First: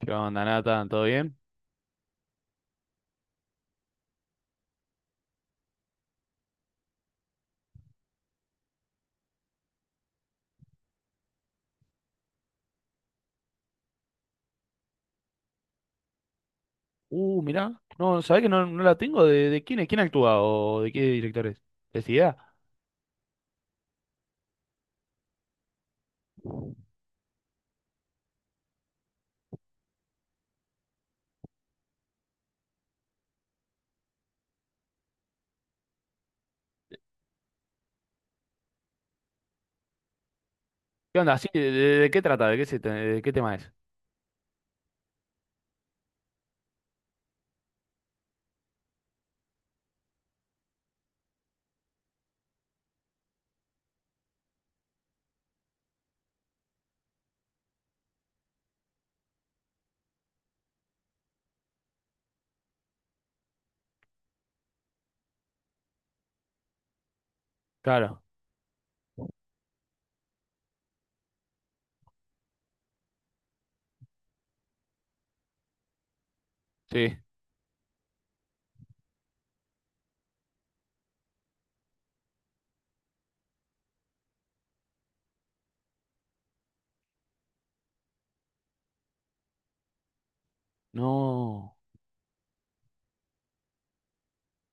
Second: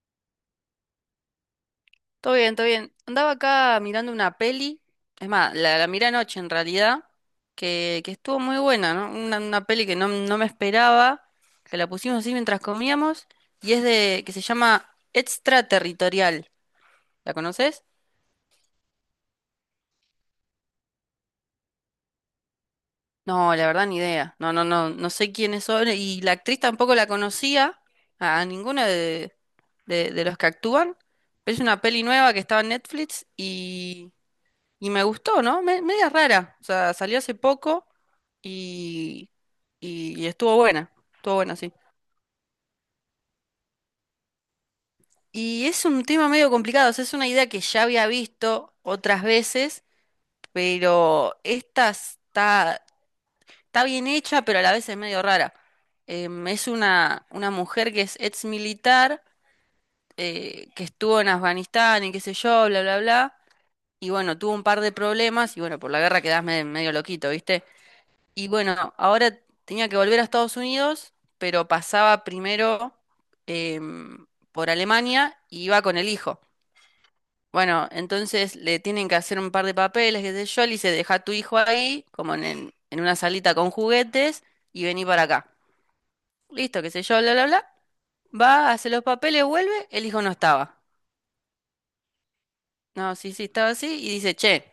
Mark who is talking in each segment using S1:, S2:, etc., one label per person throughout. S1: ¿Qué onda, Nathan? ¿Todo bien?
S2: Todo bien, todo bien. Andaba acá mirando una peli, es más, la miré anoche en realidad, que estuvo muy buena, ¿no? Una peli que no me esperaba, que la pusimos así mientras comíamos, y es de, que se llama Extraterritorial. ¿La
S1: Mirá.
S2: conoces?
S1: No, ¿sabés que no la tengo? ¿De quién es? ¿Quién actúa? ¿O de qué directores? ¿Es idea?
S2: No, la verdad ni idea. No, no, no, no sé quiénes son, y la actriz tampoco la conocía, a ninguna de, de los que actúan, pero es una peli nueva que estaba en Netflix. Y me gustó, ¿no? Media rara. O sea, salió hace poco y, y estuvo buena.
S1: ¿Qué
S2: Estuvo
S1: onda? Sí,
S2: buena,
S1: ¿de,
S2: sí.
S1: de- de qué trata? ¿De qué, se, de qué tema es?
S2: Y es un tema medio complicado. O sea, es una idea que ya había visto otras veces, pero esta está bien hecha, pero a la vez es medio rara. Es una mujer que es ex militar, que estuvo en Afganistán y qué sé yo, bla, bla, bla. Y bueno, tuvo un par de problemas y bueno, por la guerra quedás medio loquito, ¿viste?
S1: Claro,
S2: Y bueno, ahora tenía que volver a Estados Unidos, pero pasaba primero em, por Alemania y iba con el hijo.
S1: sí.
S2: Bueno, entonces le tienen que hacer un par de papeles, qué sé yo, le dice, deja a tu hijo ahí, como en, en una salita con juguetes, y vení para acá. Listo, qué sé yo, bla, bla, bla. Va, hace los papeles, vuelve, el hijo no estaba.
S1: No.
S2: No, sí, sí, estaba así y dice, che,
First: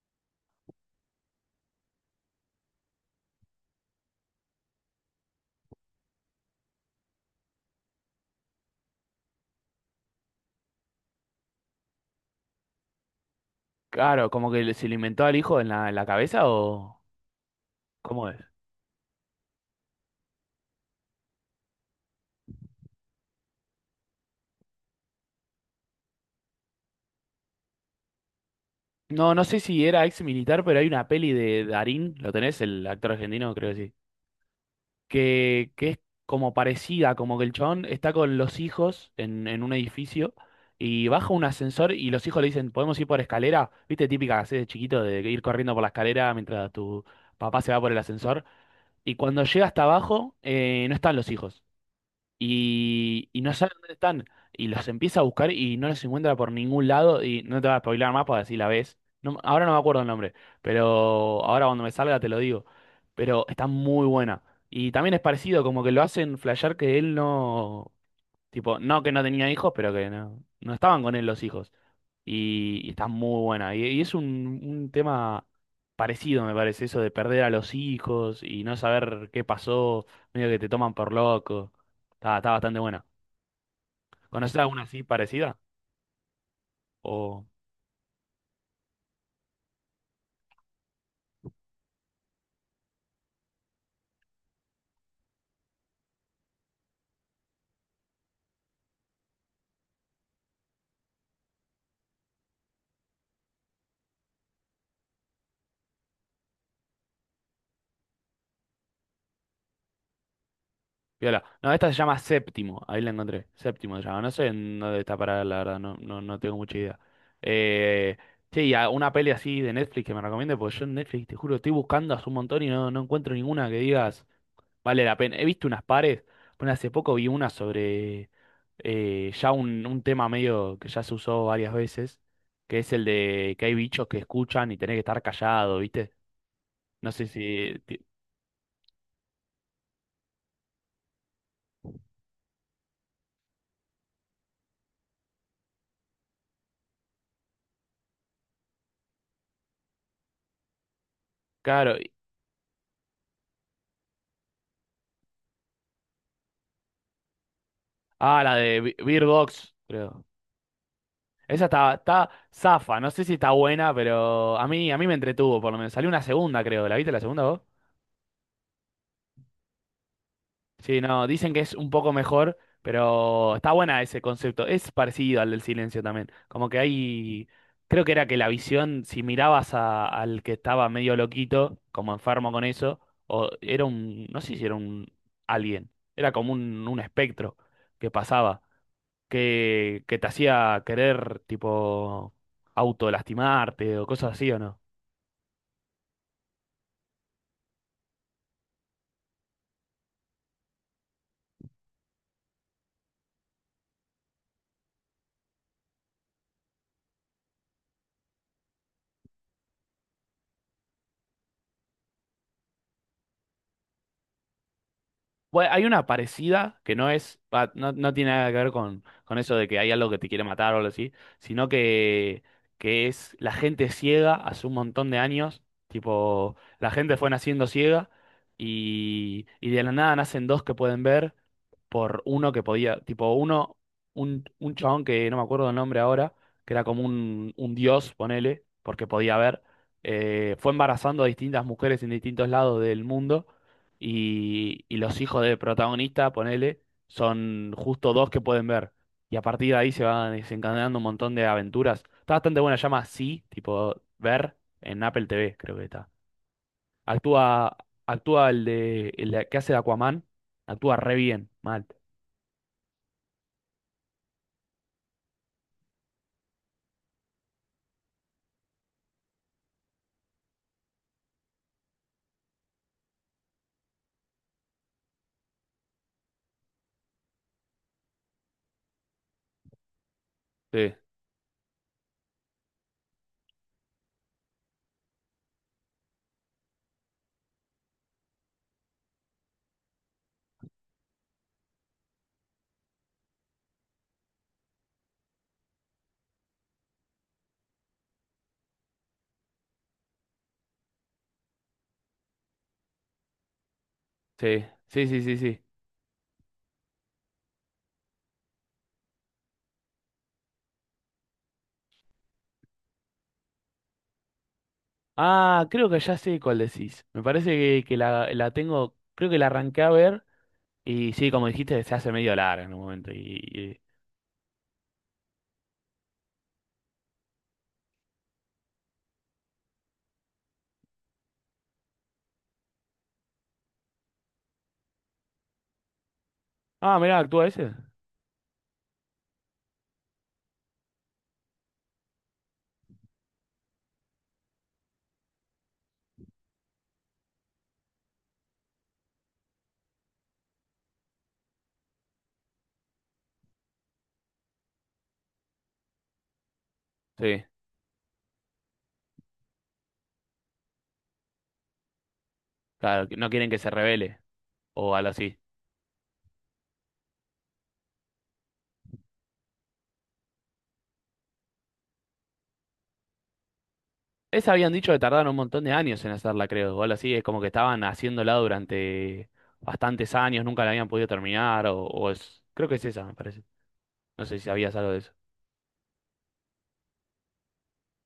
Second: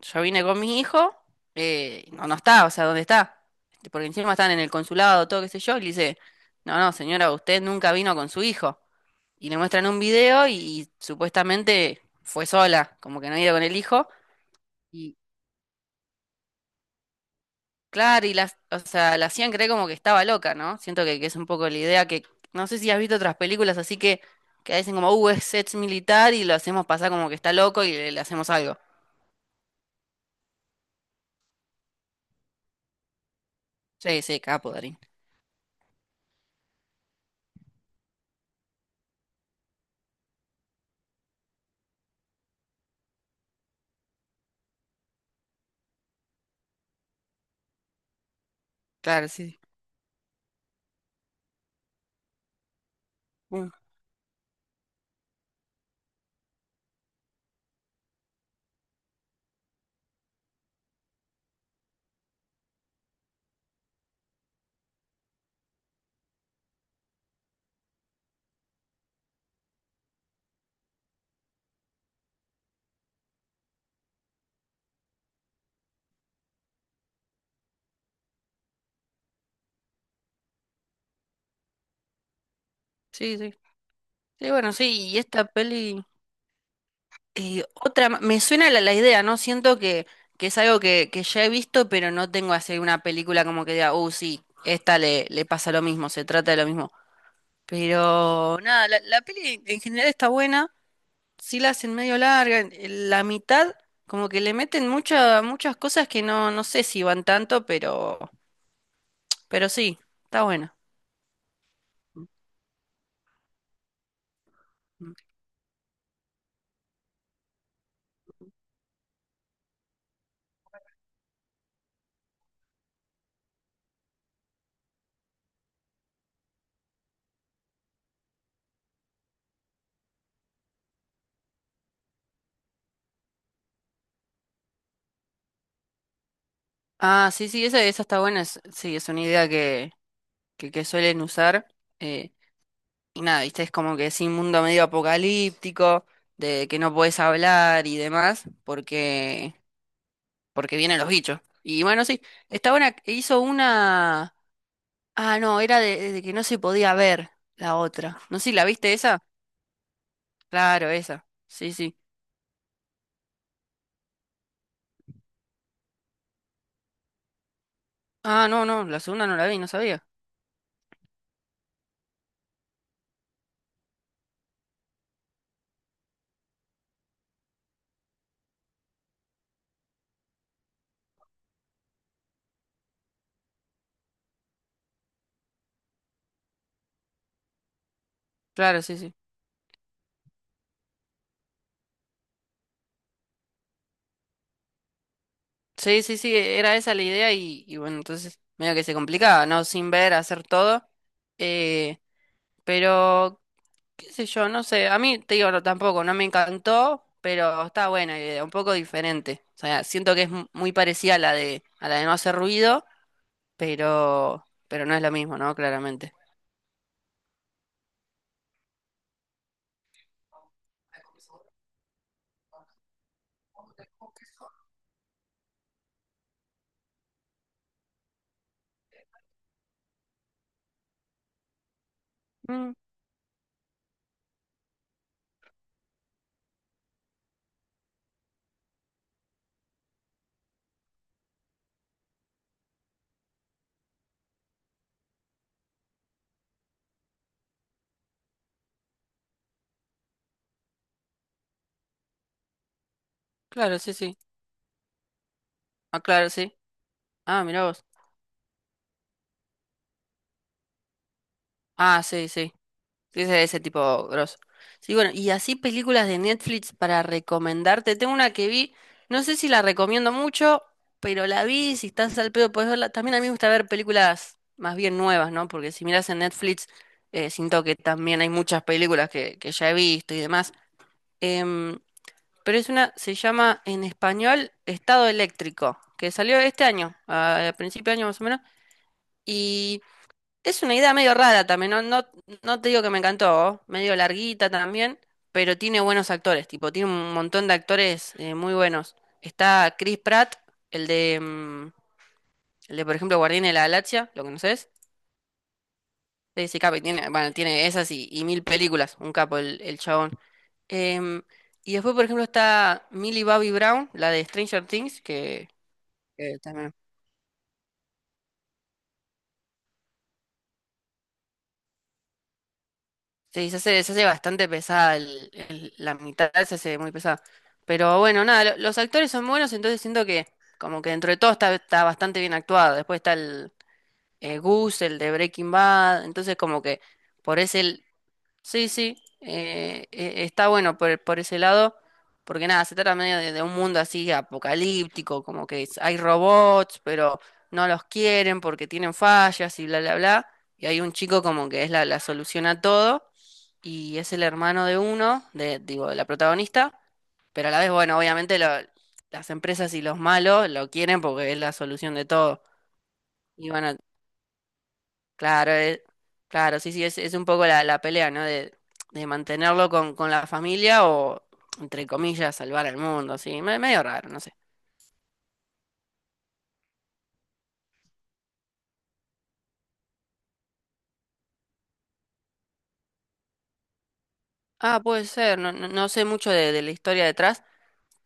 S2: yo vine con mi hijo, no, no está, o sea, ¿dónde está? Este, porque encima están en el consulado, todo qué sé yo, y le dice, no, no, señora, usted nunca vino con su hijo. Y le muestran un video y supuestamente fue sola, como que no iba con el hijo.
S1: Claro, como que se le
S2: Y
S1: inventó al hijo en en la cabeza
S2: claro,
S1: ¿Cómo
S2: y
S1: es?
S2: las, o sea, la hacían creer como que estaba loca, ¿no? Siento que es un poco la idea que, no sé si has visto otras películas así que dicen como, es ex militar y lo hacemos pasar como que está loco y le hacemos algo.
S1: No, no sé si era ex militar, pero hay una peli de Darín, ¿lo tenés? El actor argentino, creo que sí.
S2: Sí, sí, capo, Darín.
S1: Que es como parecida, como que el chabón está con los hijos en un edificio y baja un ascensor y los hijos le dicen, ¿podemos ir por escalera? ¿Viste? Típica que hacés de chiquito de ir corriendo por la escalera mientras tu papá se va por el ascensor. Y
S2: Claro,
S1: cuando
S2: sí.
S1: llega hasta abajo, no están los hijos y no
S2: Bueno,
S1: sabe dónde están. Y los empieza a buscar y no los encuentra por ningún lado. Y no te va a spoiler más para decir la ves. No, ahora no me acuerdo el nombre, pero ahora cuando me salga te lo digo. Pero está muy buena. Y también es parecido, como que lo hacen flashear que él no. Tipo, no que no tenía hijos, pero que no estaban con él los hijos. Y está muy buena. Y es un tema parecido, me parece, eso de perder a los hijos y no saber qué pasó, medio que te toman por loco. Está bastante buena.
S2: sí, sí. Sí,
S1: ¿Conoces
S2: bueno,
S1: alguna así
S2: sí, y esta
S1: parecida?
S2: peli,
S1: O...
S2: otra, me suena la idea, ¿no? Siento que es algo que ya he visto, pero no tengo así una película como que diga, oh, sí, esta le, le pasa lo mismo, se trata de lo mismo. Pero nada, la peli en general está buena, sí la hacen medio larga, en la mitad como que le meten muchas muchas cosas que no, no sé si van tanto, pero sí, está buena.
S1: Viola. No, esta se llama Séptimo. Ahí la encontré. Séptimo se llama. No sé en dónde está parada, la verdad. No tengo mucha idea. Eh, che, y una peli así de Netflix que me recomiende, porque yo en Netflix, te juro, estoy buscando hace un montón y no encuentro ninguna que digas vale la pena. He visto unas pares. Bueno, hace poco vi una sobre ya un tema medio que ya se usó varias veces, que es el de que hay bichos que escuchan y tenés que estar callado, ¿viste? No sé
S2: Ah, sí, sí,
S1: si.
S2: esa,
S1: ti-
S2: esa está buena, sí, es una idea que suelen usar. Eh, y nada, viste, es como que es un mundo medio apocalíptico, de que no podés hablar y demás, porque, porque vienen los bichos. Y
S1: Claro.
S2: bueno,
S1: y-
S2: sí, esta buena hizo una. Ah, no, era de que no se podía ver la otra. No
S1: Ah,
S2: sé, si
S1: la
S2: ¿la
S1: de
S2: viste esa?
S1: Bird Box, creo.
S2: Claro, esa.
S1: Esa
S2: Sí, sí.
S1: está zafa, no sé si está buena, pero a mí me entretuvo, por lo menos. Salió una segunda, creo. ¿La viste la segunda vos?
S2: Ah, no, no, la segunda no la vi, no sabía.
S1: Sí, no, dicen que es un poco mejor, pero está buena ese concepto. Es parecido al del silencio también. Como que hay, creo que era que la visión, si mirabas al que estaba medio loquito, como enfermo con eso, o era un, no sé si era un alien, era como un espectro que pasaba.
S2: Claro, sí, sí.
S1: Que te hacía querer, tipo, autolastimarte o cosas así, ¿o no?
S2: Sí, sí, sí, era esa la idea y bueno, entonces medio que se complicaba, ¿no? Sin ver, hacer todo. Eh, pero qué sé yo, no sé, a mí te digo, no, tampoco, no me encantó, pero está buena la idea, un poco diferente. O sea, siento que es muy parecida a la de no hacer ruido, pero no es lo mismo, ¿no?
S1: Bueno, hay una
S2: Claramente.
S1: parecida que no es, va, no, no tiene nada que ver con eso de que hay algo que te quiere matar o algo así, sino que es la gente ciega hace un montón de años, tipo, la gente fue naciendo ciega y de la nada nacen dos que pueden ver por uno que
S2: Mm,
S1: podía, tipo uno, un chabón que no me acuerdo el nombre ahora, que era como un dios, ponele, porque podía ver, fue embarazando a distintas mujeres en distintos lados del mundo y los hijos del protagonista, ponele, son justo dos que pueden ver. Y a partir de ahí se van desencadenando un montón de aventuras. Está bastante buena, se llama sí,
S2: claro, sí,
S1: tipo
S2: sí.
S1: ver en Apple TV, creo que
S2: Ah,
S1: está.
S2: claro, sí. Ah, mirá
S1: Actúa,
S2: vos.
S1: actúa el de, que hace de Aquaman, actúa re bien, mal.
S2: Ah, sí, sí. Sí, ese tipo grosso. Sí, bueno, y así películas de Netflix para recomendarte. Tengo una que vi, no sé si la recomiendo mucho, pero la vi, si estás al pedo podés verla. También a mí me gusta ver películas más bien nuevas, ¿no? Porque si miras en Netflix, siento que también hay muchas películas que ya he visto y demás.
S1: Sí.
S2: Em, pero es una, se llama en español Estado Eléctrico, que salió este año, a principio de año más o menos. Es una idea medio rara también, no, no, no te digo que me encantó, medio larguita también, pero tiene buenos actores, tipo, tiene un montón de actores muy buenos. Está Chris Pratt, el de, el de, por ejemplo, Guardián de la Galaxia, ¿lo
S1: Sí,
S2: conoces?
S1: sí, sí, sí, sí.
S2: Ese capo, y tiene, bueno, tiene esas y mil películas, un capo el chabón. Em, y después, por ejemplo, está Millie Bobby Brown, la de Stranger Things,
S1: Ah, creo que ya
S2: que
S1: sé cuál
S2: también...
S1: decís. Me parece que la tengo, creo que la arranqué a ver y sí, como dijiste, se hace medio larga en un momento.
S2: Sí,
S1: Y-
S2: se hace bastante pesada la mitad, se hace muy pesada. Pero bueno, nada, los actores son buenos, entonces siento que como que dentro de todo está, está bastante bien actuado. Después está el Gus, el de Breaking Bad, entonces como que
S1: Ah, mirá,
S2: por
S1: actúa ese.
S2: ese sí, sí, está bueno por ese lado, porque nada, se trata medio de un mundo así apocalíptico, como que hay robots, pero no los quieren porque tienen fallas y bla, bla, bla, y hay un chico como que es la solución a todo, y es el hermano de uno, de, digo, de la protagonista,
S1: Sí,
S2: pero a la vez, bueno, obviamente las empresas y los malos lo quieren porque es la solución de todo,
S1: claro, que no
S2: y
S1: quieren que se
S2: bueno,
S1: revele o algo así.
S2: claro, claro, sí, sí, es un poco la pelea, ¿no? De mantenerlo con la familia o, entre comillas, salvar al mundo, sí, medio raro, no sé.
S1: Esa habían dicho que tardaron un montón de años en hacerla, creo, o algo así. Es como que estaban haciéndola durante bastantes años, nunca la habían podido terminar o es... Creo que es esa, me parece. No sé si sabías
S2: Ah,
S1: algo de
S2: puede
S1: eso.
S2: ser, no, no, no sé mucho de la historia detrás,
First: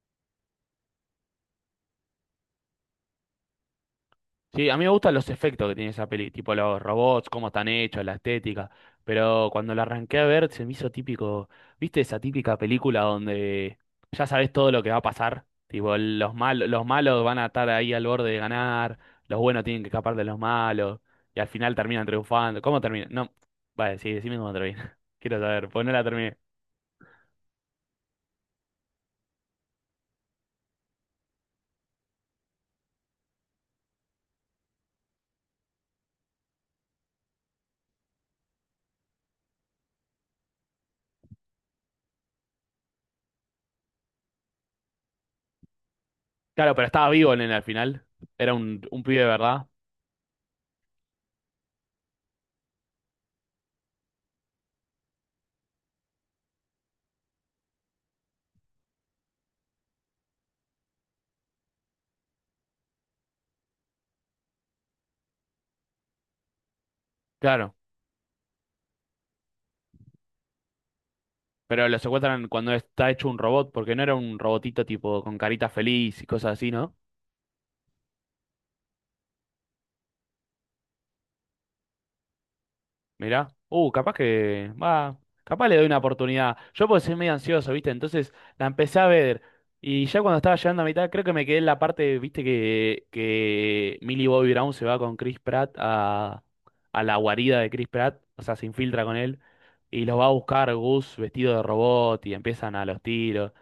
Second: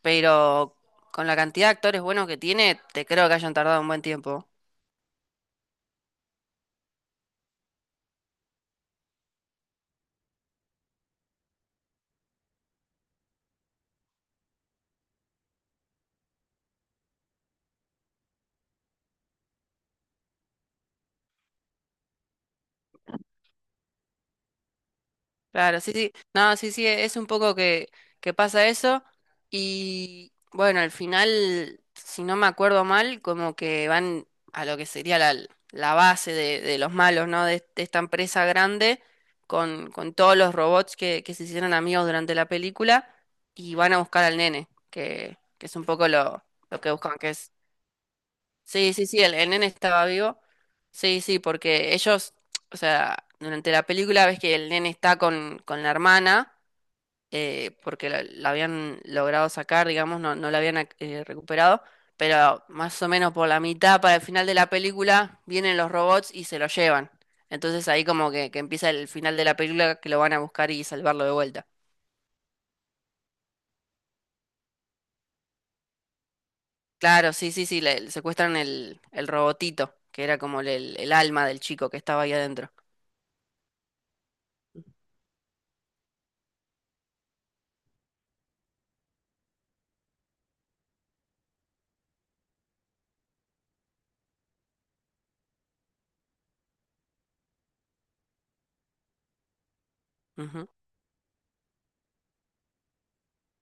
S2: pero con la cantidad de actores buenos que tiene, te creo que hayan tardado un buen tiempo.
S1: Sí, a mí me gustan los efectos que tiene esa peli, tipo los robots, cómo están hechos, la estética, pero cuando la arranqué a ver se me hizo típico, ¿viste esa típica película donde ya sabes todo lo que va a pasar? Tipo, los malos van a estar ahí al borde de ganar, los buenos tienen que escapar de los malos, y al final terminan triunfando. ¿Cómo termina? No, vale, sí, decime cómo termina. Quiero saber,
S2: Claro,
S1: pues no
S2: sí,
S1: la
S2: sí.
S1: terminé.
S2: No, sí, sí, es un poco que pasa eso. Y bueno, al final, si no me acuerdo mal, como que van a lo que sería la base de los malos, ¿no? De esta empresa grande con todos los robots que se hicieron amigos durante la película y van a buscar al nene, que es un poco
S1: Claro,
S2: lo
S1: pero
S2: que
S1: estaba
S2: buscan,
S1: vivo en el final, era
S2: sí,
S1: un
S2: sí,
S1: pibe
S2: sí,
S1: de
S2: el nene
S1: verdad.
S2: estaba vivo. Sí, sí, porque ellos, o sea, durante la película ves que el nene está con la hermana, porque la habían logrado sacar, digamos, no, no la habían recuperado, pero más o menos por la mitad, para el final de la película, vienen los robots y se lo llevan.
S1: Claro.
S2: Entonces ahí como que empieza el final de la película que lo van a buscar y salvarlo de vuelta.
S1: Pero lo secuestran cuando está hecho un robot, porque no era un robotito tipo con carita feliz y cosas así, no.
S2: Claro, sí, sí, sí, le secuestran el robotito, que era como el alma del chico que estaba ahí adentro.
S1: Mirá. Capaz que. Va. Capaz le doy una oportunidad. Yo porque soy medio ansioso, ¿viste? Entonces la empecé a ver. Y ya cuando estaba llegando a mitad, creo que me quedé en la parte, ¿viste? Que Millie Bobby Brown se va con Chris Pratt a la guarida de Chris Pratt. O sea, se infiltra con él. Y los va a buscar Gus vestido de robot. Y empiezan a los tiros.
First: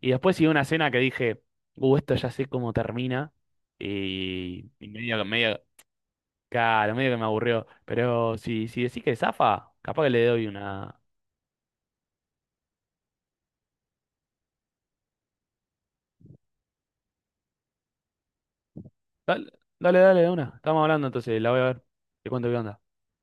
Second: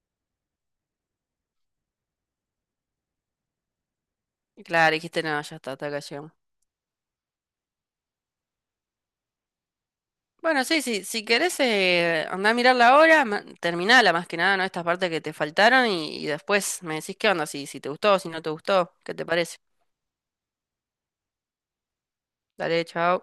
S1: Y después sigue una escena que dije, esto ya sé cómo termina. Y
S2: Claro,
S1: medio,
S2: dijiste, no, ya
S1: medio.
S2: está, hasta acá llegamos.
S1: Claro, medio que me aburrió. Pero si, si decís que zafa, capaz que le doy
S2: Bueno, sí,
S1: una.
S2: sí, si querés, andá a mirar la hora, terminala más que nada, ¿no? Estas partes que te faltaron y después me decís qué onda, si, si te gustó, si no te gustó, ¿qué te
S1: Dale,
S2: parece?
S1: dale, dale, de una. Estamos hablando entonces, la voy a ver. Te cuento qué onda.
S2: Dale, chao.